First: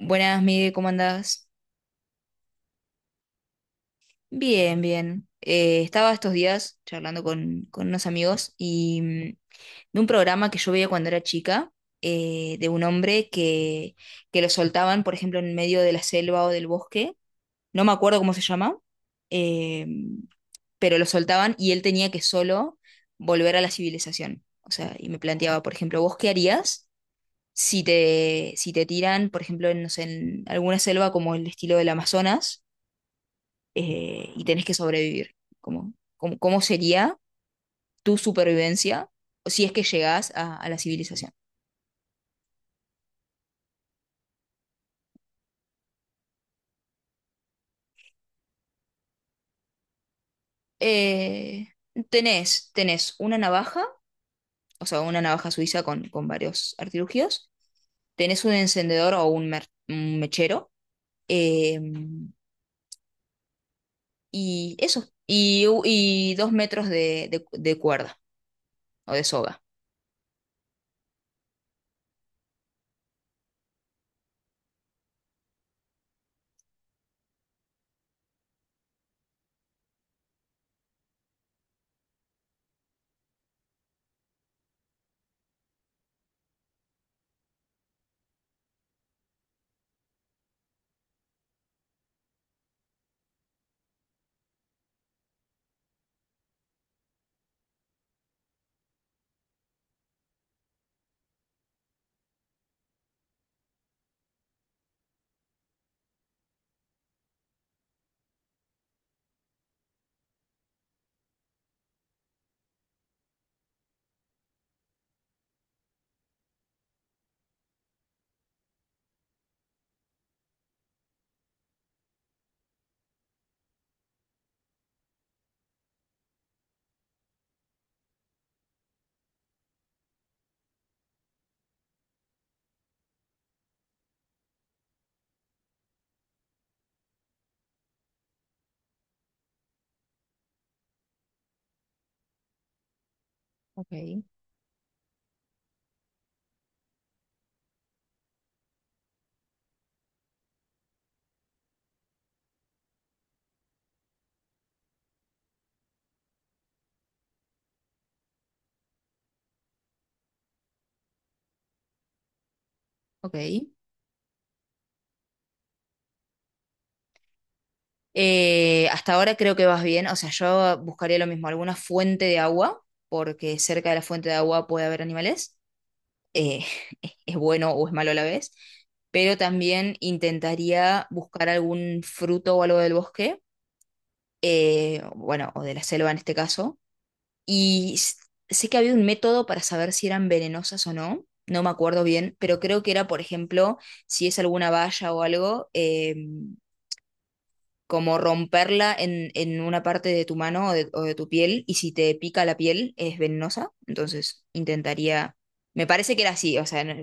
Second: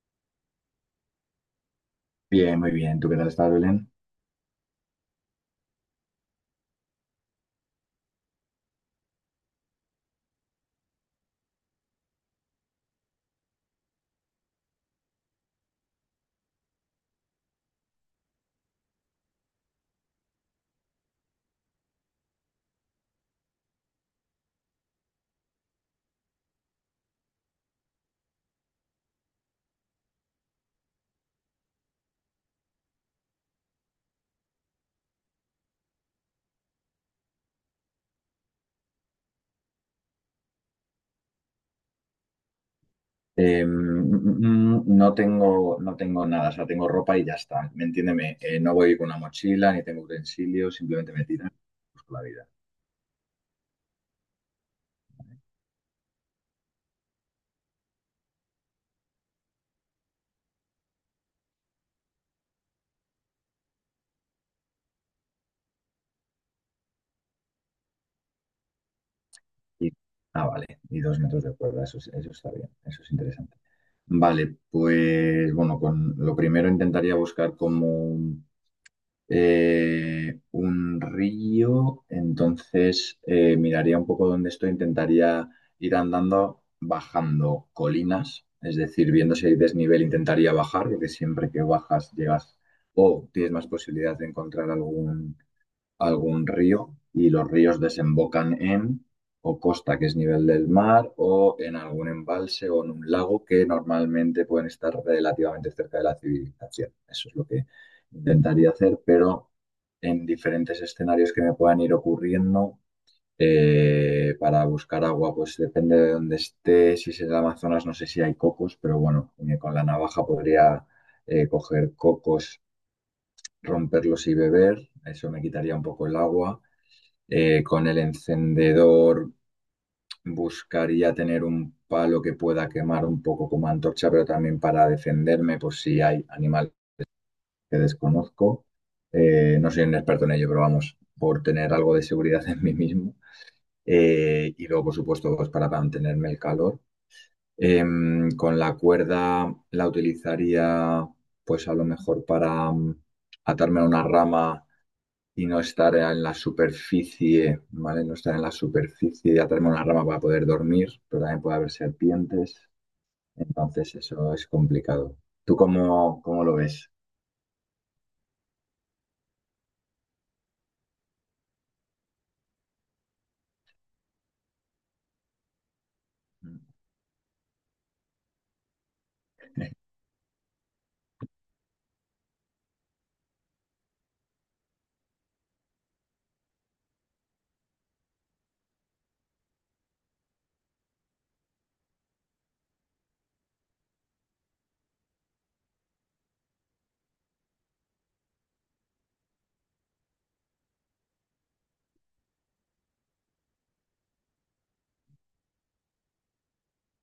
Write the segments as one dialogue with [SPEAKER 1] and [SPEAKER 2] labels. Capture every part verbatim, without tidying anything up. [SPEAKER 1] Buenas, Miguel, ¿cómo andás?
[SPEAKER 2] Bien, muy bien. ¿Tú qué tal estás, Belén?
[SPEAKER 1] Bien, bien. Eh, estaba estos días charlando con, con unos amigos y mm, de un programa que yo veía cuando era chica, eh, de un hombre que, que lo soltaban, por ejemplo, en medio de la selva o del bosque, no me acuerdo cómo se llama, eh, pero lo soltaban y él tenía que solo volver a la civilización. O sea, y me planteaba, por ejemplo, ¿vos qué harías si te, si te tiran, por ejemplo, en, no sé, en alguna selva como el estilo del Amazonas? Eh, y tenés que sobrevivir. ¿Cómo, cómo, cómo sería tu supervivencia si es que llegás a, a la civilización?
[SPEAKER 2] Eh, mm, mm, mm, no tengo, no tengo nada, o sea, tengo ropa y ya está. ¿Me entiéndeme? Eh, no voy con una mochila, ni tengo utensilios, simplemente me tiran
[SPEAKER 1] Eh,
[SPEAKER 2] pues, con la vida.
[SPEAKER 1] tenés, tenés una navaja, o sea, una
[SPEAKER 2] ¿Vale?
[SPEAKER 1] navaja suiza con, con varios artilugios, tenés un encendedor o un, mer- un mechero, eh, y eso, y, u- y dos metros de, de- de cuerda o de soga.
[SPEAKER 2] Y- ah, vale. Y dos metros de cuerda, eso, es- eso está bien, eso es interesante. Vale, pues bueno, con lo primero intentaría buscar como eh, un río. Entonces, eh, miraría un poco dónde estoy, intentaría ir andando bajando colinas, es decir, viendo si hay desnivel intentaría bajar, porque siempre que bajas llegas o tienes más posibilidad de encontrar algún algún río, y los ríos desembocan en o costa, que es nivel del mar, o en algún embalse o en un lago que normalmente pueden estar relativamente cerca de la civilización. Eso es lo que intentaría hacer, pero en diferentes escenarios que me puedan ir ocurriendo. Eh, para buscar agua, pues depende de dónde esté. Si es en el Amazonas, no sé si hay cocos, pero bueno, eh, con la navaja podría eh, coger cocos, romperlos y beber. Eso me quitaría un poco el agua. Eh, con el encendedor buscaría tener un palo que pueda quemar un poco como antorcha, pero también para defenderme por si hay animales que desconozco. Eh, no soy un experto en ello, pero vamos, por tener algo de seguridad en mí mismo.
[SPEAKER 1] Ok,
[SPEAKER 2] Eh, y luego, por supuesto, pues para mantenerme el calor. Em, con la cuerda la utilizaría, pues a lo mejor para mm, atarme a una rama y no estar en la superficie, ¿vale? No estar en la superficie, ya tenemos una rama para poder dormir, pero también puede haber serpientes,
[SPEAKER 1] ok.
[SPEAKER 2] entonces eso es complicado. ¿Tú cómo, cómo lo ves?
[SPEAKER 1] Eh, hasta ahora creo que vas bien, o sea, yo buscaría lo mismo, alguna fuente de agua, porque cerca de la fuente de agua puede haber animales, eh, es bueno o es malo a la vez, pero también intentaría buscar algún fruto o algo del bosque, eh, bueno, o de la selva en este caso, y s- sé que había un método para saber si eran venenosas o no, no me acuerdo bien, pero creo que era, por ejemplo, si es alguna valla o algo. Eh, como romperla en, en una parte de tu mano o de, o de tu piel, y si te pica la piel es venenosa, entonces intentaría, me parece que era así, o sea, no,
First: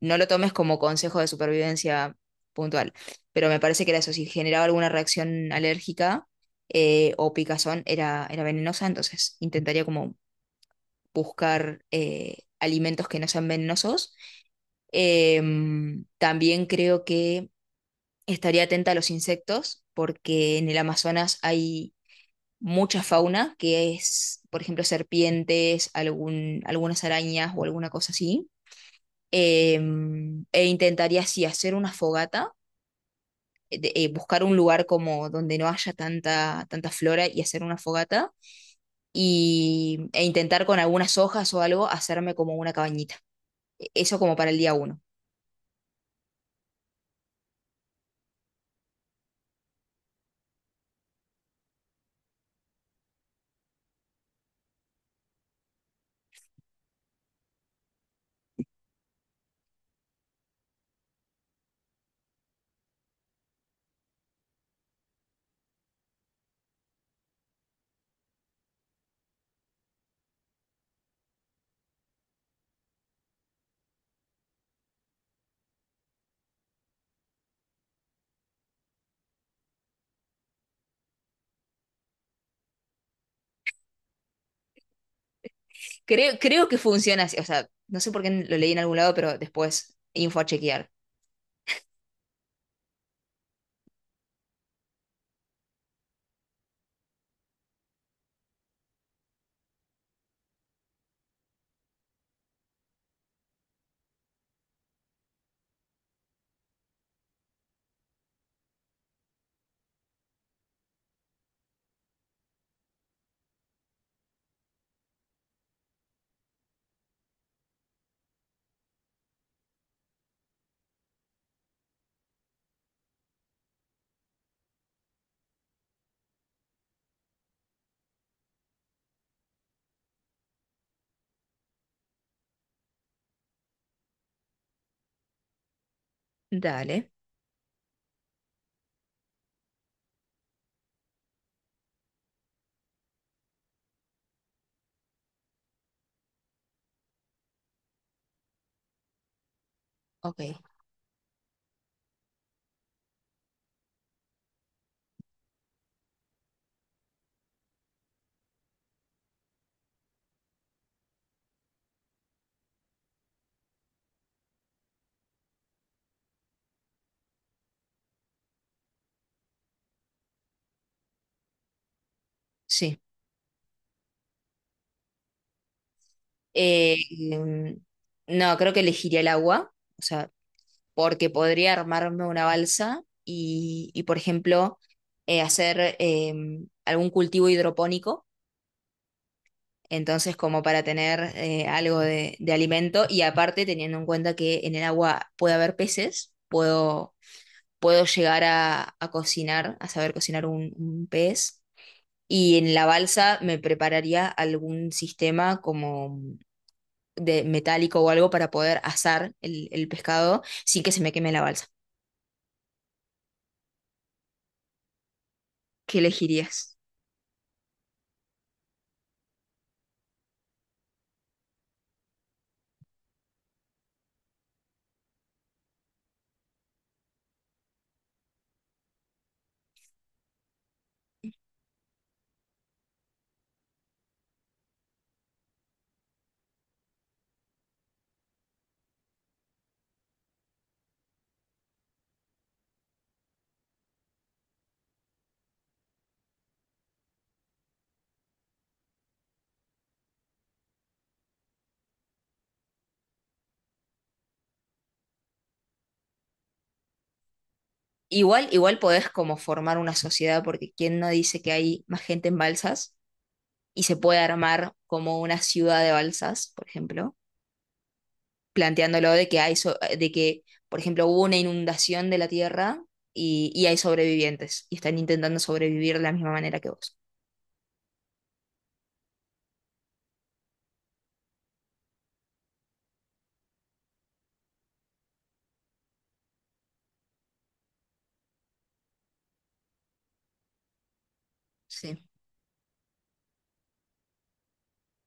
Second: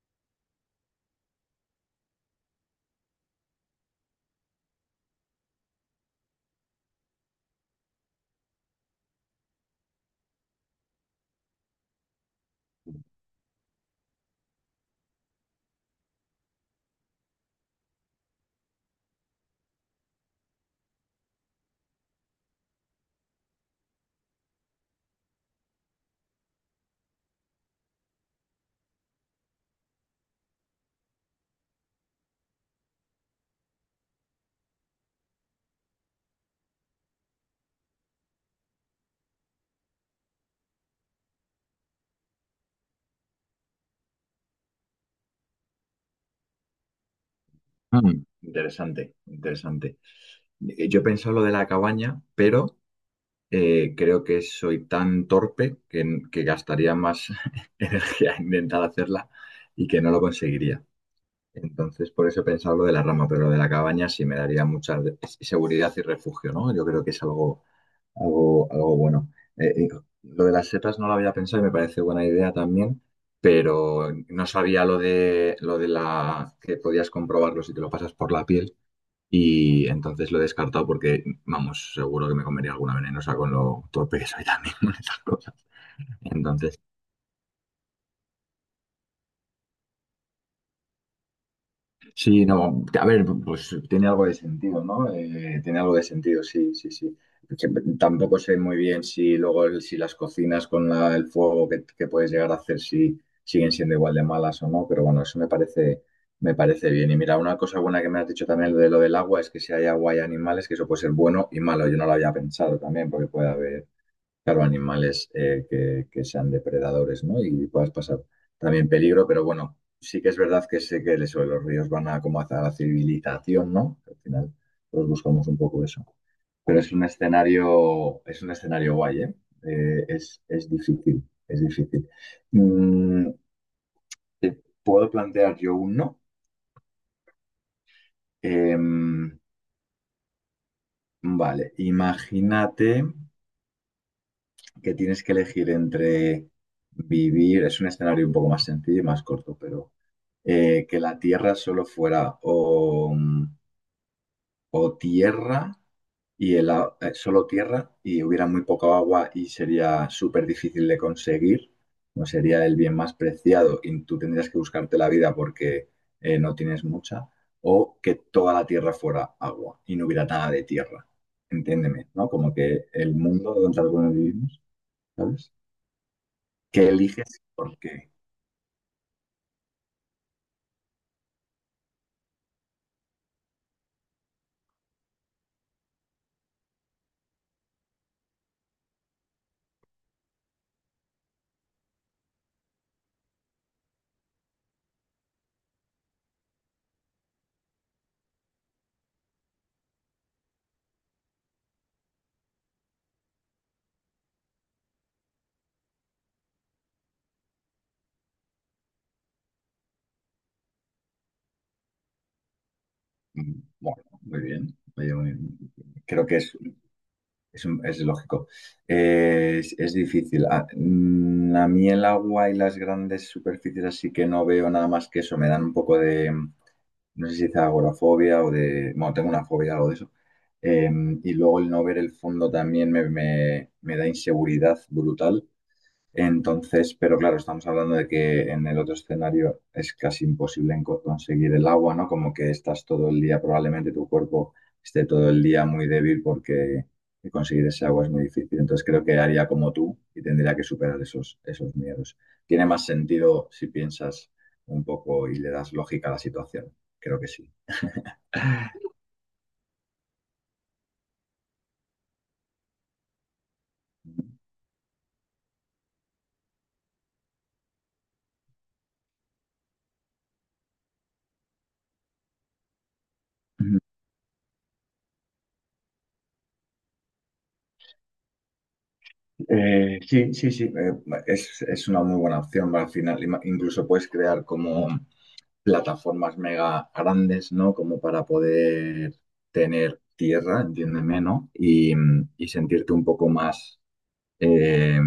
[SPEAKER 1] no lo tomes como consejo de supervivencia puntual, pero me parece que era eso, si generaba alguna reacción alérgica eh, o picazón era, era venenosa, entonces intentaría como buscar eh, alimentos que no sean venenosos. Em, también creo que estaría atenta a los insectos porque en el Amazonas hay mucha fauna que es, por ejemplo, serpientes, algún, algunas arañas o alguna cosa así. Eh, E intentaría así hacer una fogata, eh, de- eh, buscar un lugar como donde no haya tanta, tanta flora y hacer una fogata y, e intentar con algunas hojas o algo hacerme como una cabañita. E- Eso como para el día uno.
[SPEAKER 2] Mm. Interesante, interesante. Eh, Yo he pensado lo de la cabaña, pero eh, creo que soy tan torpe que, que gastaría más energía en intentar hacerla y que no lo conseguiría. Entonces, por eso he pensado lo de la rama, pero lo de la cabaña sí me daría mucha de- seguridad y refugio, ¿no? Yo creo que es algo, algo, algo bueno. Eh, eh, lo de las setas no lo había pensado y me parece buena idea también, pero no sabía lo de, lo de la que podías comprobarlo si te lo pasas por la piel, y entonces lo he descartado porque, vamos, seguro que me comería alguna venenosa con lo torpe que soy también con estas cosas.
[SPEAKER 1] Creo, creo que
[SPEAKER 2] Entonces,
[SPEAKER 1] funciona así, o sea, no sé por qué lo leí en algún lado, pero después info a chequear.
[SPEAKER 2] sí, no, a ver, pues tiene algo de sentido, ¿no? Eh, tiene algo de sentido, sí, sí, sí. Que tampoco sé muy bien si luego el- si las cocinas con la- el fuego que, que puedes llegar a hacer si siguen siendo igual de malas o no, pero bueno, eso me parece, me parece bien. Y mira, una cosa buena que me has dicho también lo de lo del agua es que si hay agua y animales, que eso puede ser bueno y malo. Yo no lo había pensado también, porque puede haber claro, animales eh, que, que sean depredadores, ¿no? Y puedas pasar también peligro, pero bueno, sí que es verdad que sé que eso, los ríos van a como hacia la civilización, ¿no? Al final, todos buscamos un poco eso. Pero es un escenario, es un escenario guay, ¿eh? Eh, es, es difícil, es difícil. Mm, ¿te puedo plantear yo uno?
[SPEAKER 1] Dale.
[SPEAKER 2] Em, vale, imagínate que tienes que elegir entre vivir, es un escenario un poco más sencillo y más corto, pero
[SPEAKER 1] Ok,
[SPEAKER 2] eh, que la Tierra solo fuera o, o tierra y el, a- eh, solo tierra y hubiera muy poco agua y sería súper difícil de conseguir, no sería el bien más preciado y tú tendrías que buscarte la vida porque eh, no tienes mucha, o que toda la tierra fuera agua y no hubiera nada de tierra. Entiéndeme, ¿no? Como que
[SPEAKER 1] sí.
[SPEAKER 2] el mundo donde algunos vivimos, ¿sabes? ¿Qué
[SPEAKER 1] Eh,
[SPEAKER 2] eliges?
[SPEAKER 1] em,
[SPEAKER 2] Porque,
[SPEAKER 1] no, creo que elegiría el agua, o sea, porque podría armarme una balsa y, y, por ejemplo, eh, hacer em, algún cultivo hidropónico, entonces como para tener eh, algo de, de alimento y aparte teniendo en cuenta que en el agua puede haber peces, puedo, puedo llegar a, a cocinar, a saber cocinar un, un pez. Y en la balsa me prepararía algún sistema como de metálico o algo para poder asar el, el pescado sin que se me queme la balsa.
[SPEAKER 2] bueno, muy bien. Oye, muy bien.
[SPEAKER 1] ¿Qué
[SPEAKER 2] Creo que es.
[SPEAKER 1] elegirías?
[SPEAKER 2] Es, un- es lógico. Eh, es, es difícil. A, mm, a mí el agua y las grandes superficies, así que no veo nada más que eso. Me dan un poco de, no sé si dice agorafobia o de, bueno, tengo una fobia algo de eso. Eh, y luego el no ver el fondo también me, me- me da inseguridad brutal. Entonces, pero claro, estamos hablando de que en el otro escenario es casi imposible en co- conseguir el agua, ¿no? Como que estás todo el día, probablemente tu cuerpo esté todo el día muy débil porque conseguir ese agua es muy difícil. Entonces creo que haría como tú y tendría que superar esos, esos miedos. Tiene más sentido si piensas un poco y le das lógica a la situación. Creo que sí.
[SPEAKER 1] Igual, igual podés como formar una sociedad, porque quién no dice que hay más gente en balsas y se puede armar como una ciudad de balsas, por ejemplo, planteándolo de que hay so- de que, por ejemplo, hubo una inundación de la tierra y, y hay
[SPEAKER 2] Ujú.
[SPEAKER 1] sobrevivientes y están intentando sobrevivir de la misma manera que vos.
[SPEAKER 2] Eh, sí, sí, sí, eh, es, es una muy buena opción al final. Ima- Incluso puedes crear como plataformas mega grandes, ¿no? Como para poder tener tierra, entiéndeme, ¿no? Y,
[SPEAKER 1] Sí.
[SPEAKER 2] y sentirte un poco más eh,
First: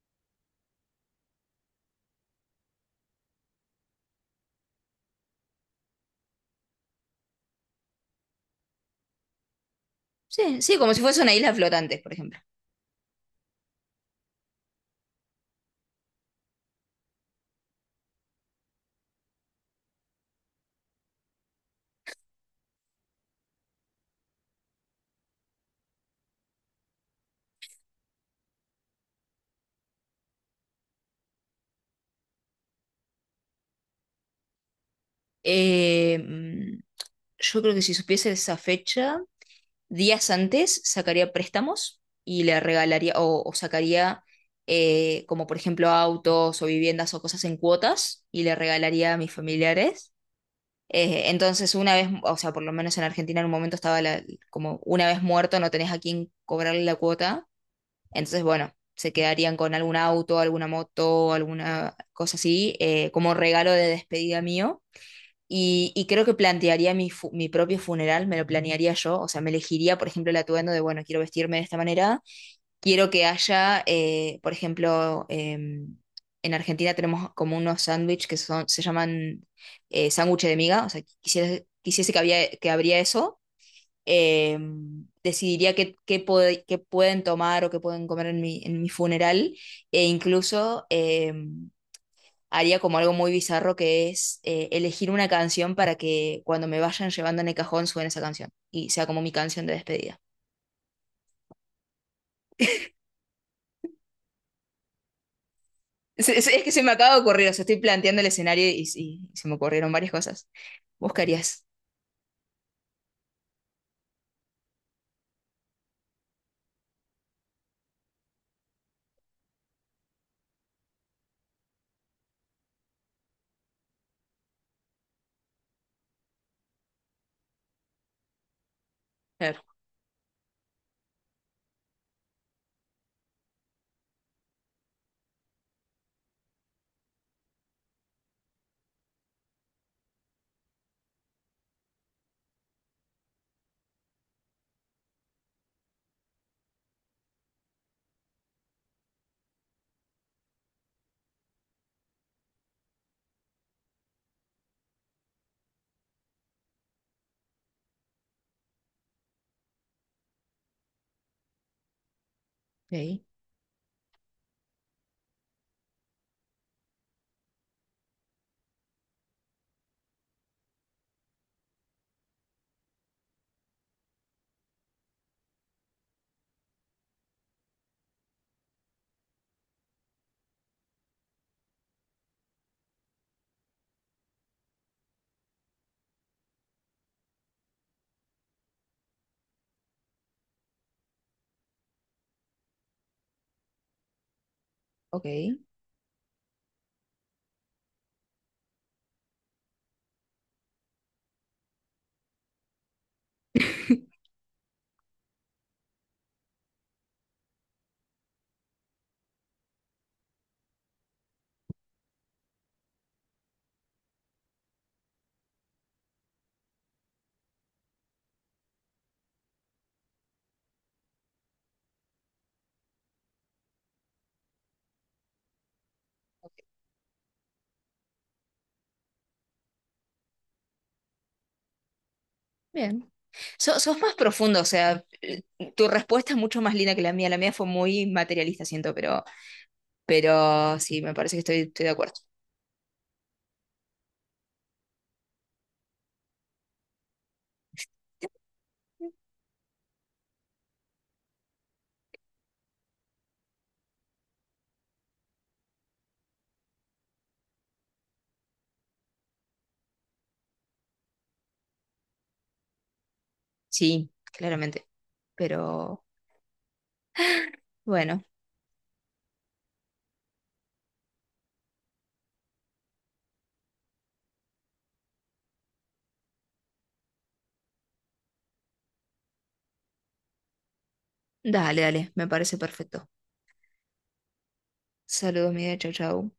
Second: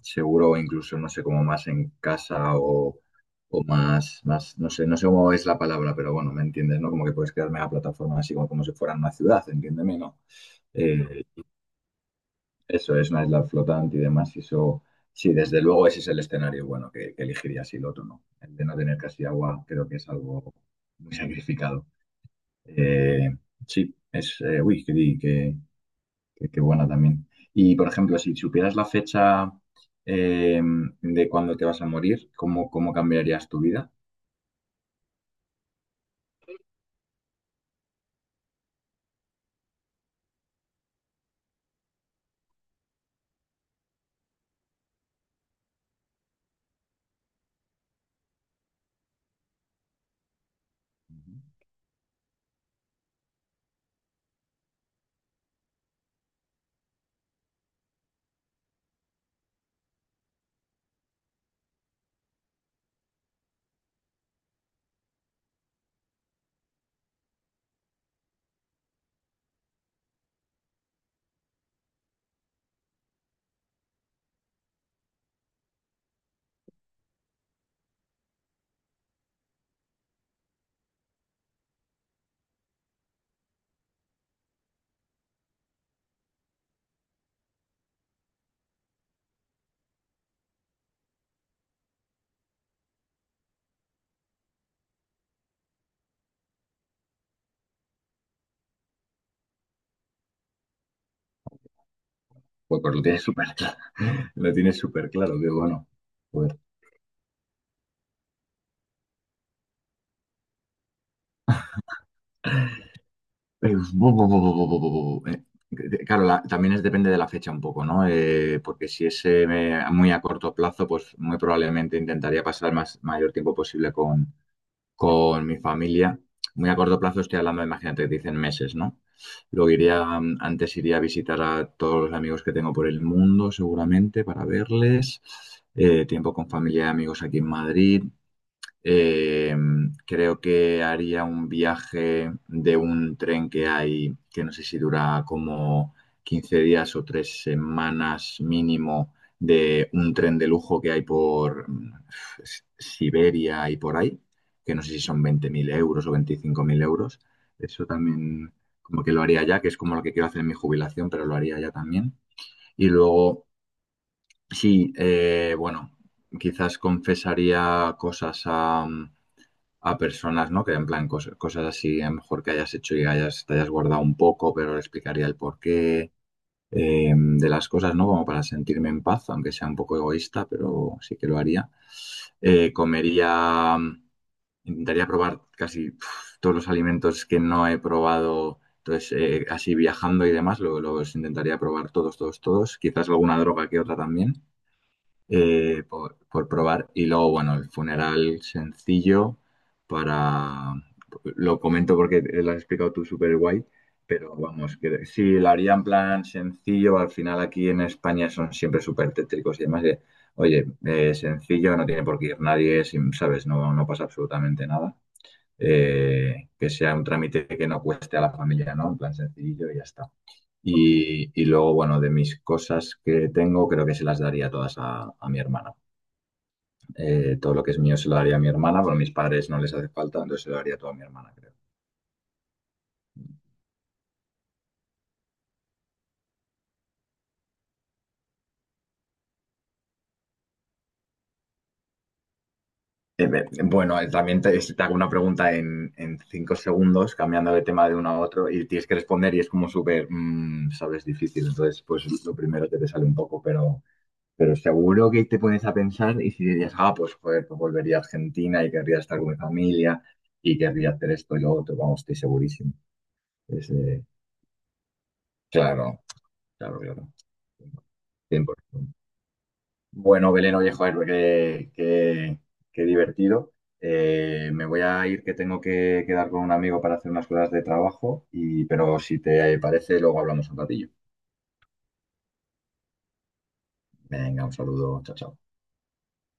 [SPEAKER 2] seguro, o incluso, no sé, como más en casa o, o más, más, no sé, no sé cómo es la palabra, pero bueno, ¿me entiendes, no? Como que puedes crear mega plataformas así como, como si fueran una ciudad, entiéndeme, ¿no?
[SPEAKER 1] Sí, sí, como si fuese
[SPEAKER 2] Eh,
[SPEAKER 1] una isla flotante, por ejemplo.
[SPEAKER 2] Eso es una isla flotante y demás, y eso... Sí, desde luego ese es el escenario bueno que, que elegiría si el otro no. El de no tener casi agua creo que es algo muy sacrificado. Eh, sí, es, eh, uy, qué, di- qué- qué- qué buena también. Y, por ejemplo, si supieras la fecha eh, de cuándo te vas a morir, ¿cómo, cómo cambiarías tu vida?
[SPEAKER 1] Eh, mm, yo creo que si supiese esa fecha, días antes sacaría préstamos y le regalaría o, o sacaría eh, como por ejemplo autos o viviendas o cosas en cuotas y le regalaría a mis familiares. Eh,
[SPEAKER 2] Ujú.
[SPEAKER 1] entonces una vez, o sea, por lo menos en Argentina en un momento estaba la- como una vez muerto no tenés a quién cobrarle la cuota. Entonces, bueno, se quedarían con algún auto, alguna moto, alguna cosa así, eh, como regalo de despedida mío. Y, y creo que plantearía mi, fu- mi propio funeral, me lo planearía yo, o sea, me elegiría, por ejemplo, el atuendo de, bueno, quiero vestirme de esta manera, quiero que haya, eh, por ejemplo, em, en Argentina tenemos como unos sándwiches que son, se llaman eh, sándwiches de miga, o sea, quisiera- quisiese que, había, que habría eso, em, decidiría qué, qué, pod- qué pueden tomar o qué pueden comer en mi, en mi funeral, e incluso... em, haría como algo muy bizarro que es eh, elegir una canción para que cuando me vayan llevando en el cajón suene esa canción y sea como mi canción de despedida.
[SPEAKER 2] Pues, pues lo tienes súper claro, lo tienes súper claro, que bueno.
[SPEAKER 1] Se- se-
[SPEAKER 2] Joder.
[SPEAKER 1] Es, que se me acaba de ocurrir, o sea, estoy planteando el escenario y, y se me ocurrieron varias cosas. ¿Vos qué harías?
[SPEAKER 2] Eh, bu- bu- bu- bu- bu- bu- bu- bu- eh, de- Claro, la- también es, depende de la fecha un poco, ¿no? Eh, porque si es eh, me- muy a corto plazo, pues muy probablemente intentaría pasar el más, mayor tiempo posible con con mi familia. Muy a corto plazo estoy hablando, imagínate, dicen meses, ¿no?
[SPEAKER 1] Claro.
[SPEAKER 2] Luego iría, mm, antes iría a visitar a todos los amigos que tengo por el mundo, seguramente, para verles. Eh, tiempo con familia y amigos aquí en Madrid. Eh, creo que haría un viaje de un tren que hay, que no sé si dura como quince días o tres semanas mínimo, de un tren de lujo que hay por mm, S- Siberia y por ahí, que no sé si son veinte mil euros o veinticinco mil euros. Eso también como que lo haría ya, que es como lo que quiero hacer en mi jubilación, pero lo haría ya también. Y
[SPEAKER 1] Ok,
[SPEAKER 2] luego, sí, eh, bueno, quizás confesaría cosas a mm, a personas, ¿no? Que en plan cosas, cosas así, a lo mejor que hayas hecho y hayas, te hayas guardado un poco, pero le explicaría el porqué eh, de las cosas, ¿no? Como para sentirme en paz, aunque sea un poco egoísta, pero sí que lo haría. Eh, comería, intentaría probar casi uf, todos los alimentos que no he probado. Entonces, eh, así viajando y demás, lo- los intentaría probar todos, todos, todos. Quizás alguna droga que otra también
[SPEAKER 1] ok,
[SPEAKER 2] eh, por, por probar. Y luego, bueno, el funeral sencillo para... Lo comento porque lo has explicado tú súper guay, pero vamos, que sí, lo haría en plan sencillo. Al final aquí en España son siempre súper tétricos y demás. De, oye, eh, sencillo, no tiene por qué ir nadie, sin- ¿sabes? No, no pasa absolutamente nada. Eh, que sea un trámite que no cueste a la familia, ¿no? En plan sencillo y ya está. Y, y luego, bueno, de mis cosas que tengo, creo que se las daría todas a a mi hermana. Eh, todo lo que es mío se lo daría a mi hermana, pero a mis padres no les hace falta, entonces se lo daría todo a mi hermana, creo.
[SPEAKER 1] bien. So- sos más profundo, o sea, eh, tu respuesta es mucho más linda que la mía. La mía fue muy materialista, siento, pero, pero sí, me parece que estoy, estoy de acuerdo.
[SPEAKER 2] Eh, eh, bueno, eh, también te, te hago una pregunta en, en cinco segundos, cambiando de tema de uno a otro, y tienes que responder y es como súper, mm, sabes, difícil. Entonces, pues lo primero que te sale un poco, pero, pero seguro que te pones a pensar y si dirías, ah, pues joder, pues volvería a Argentina y querría estar con mi familia y querría hacer esto y lo otro, vamos, estoy segurísimo. Es, eh,
[SPEAKER 1] Sí, claramente.
[SPEAKER 2] claro,
[SPEAKER 1] Pero
[SPEAKER 2] claro, claro.
[SPEAKER 1] bueno,
[SPEAKER 2] cien por ciento. Bueno, Belén, oye, joder, qué, qué- qué divertido. Eh, me voy a ir que tengo que quedar con un amigo para hacer unas cosas de trabajo, y, pero si te parece, luego hablamos un ratillo.
[SPEAKER 1] dale, dale, me parece perfecto.
[SPEAKER 2] Venga, un saludo, chao, chao.
[SPEAKER 1] Saludos, Miguel. Chau, chau.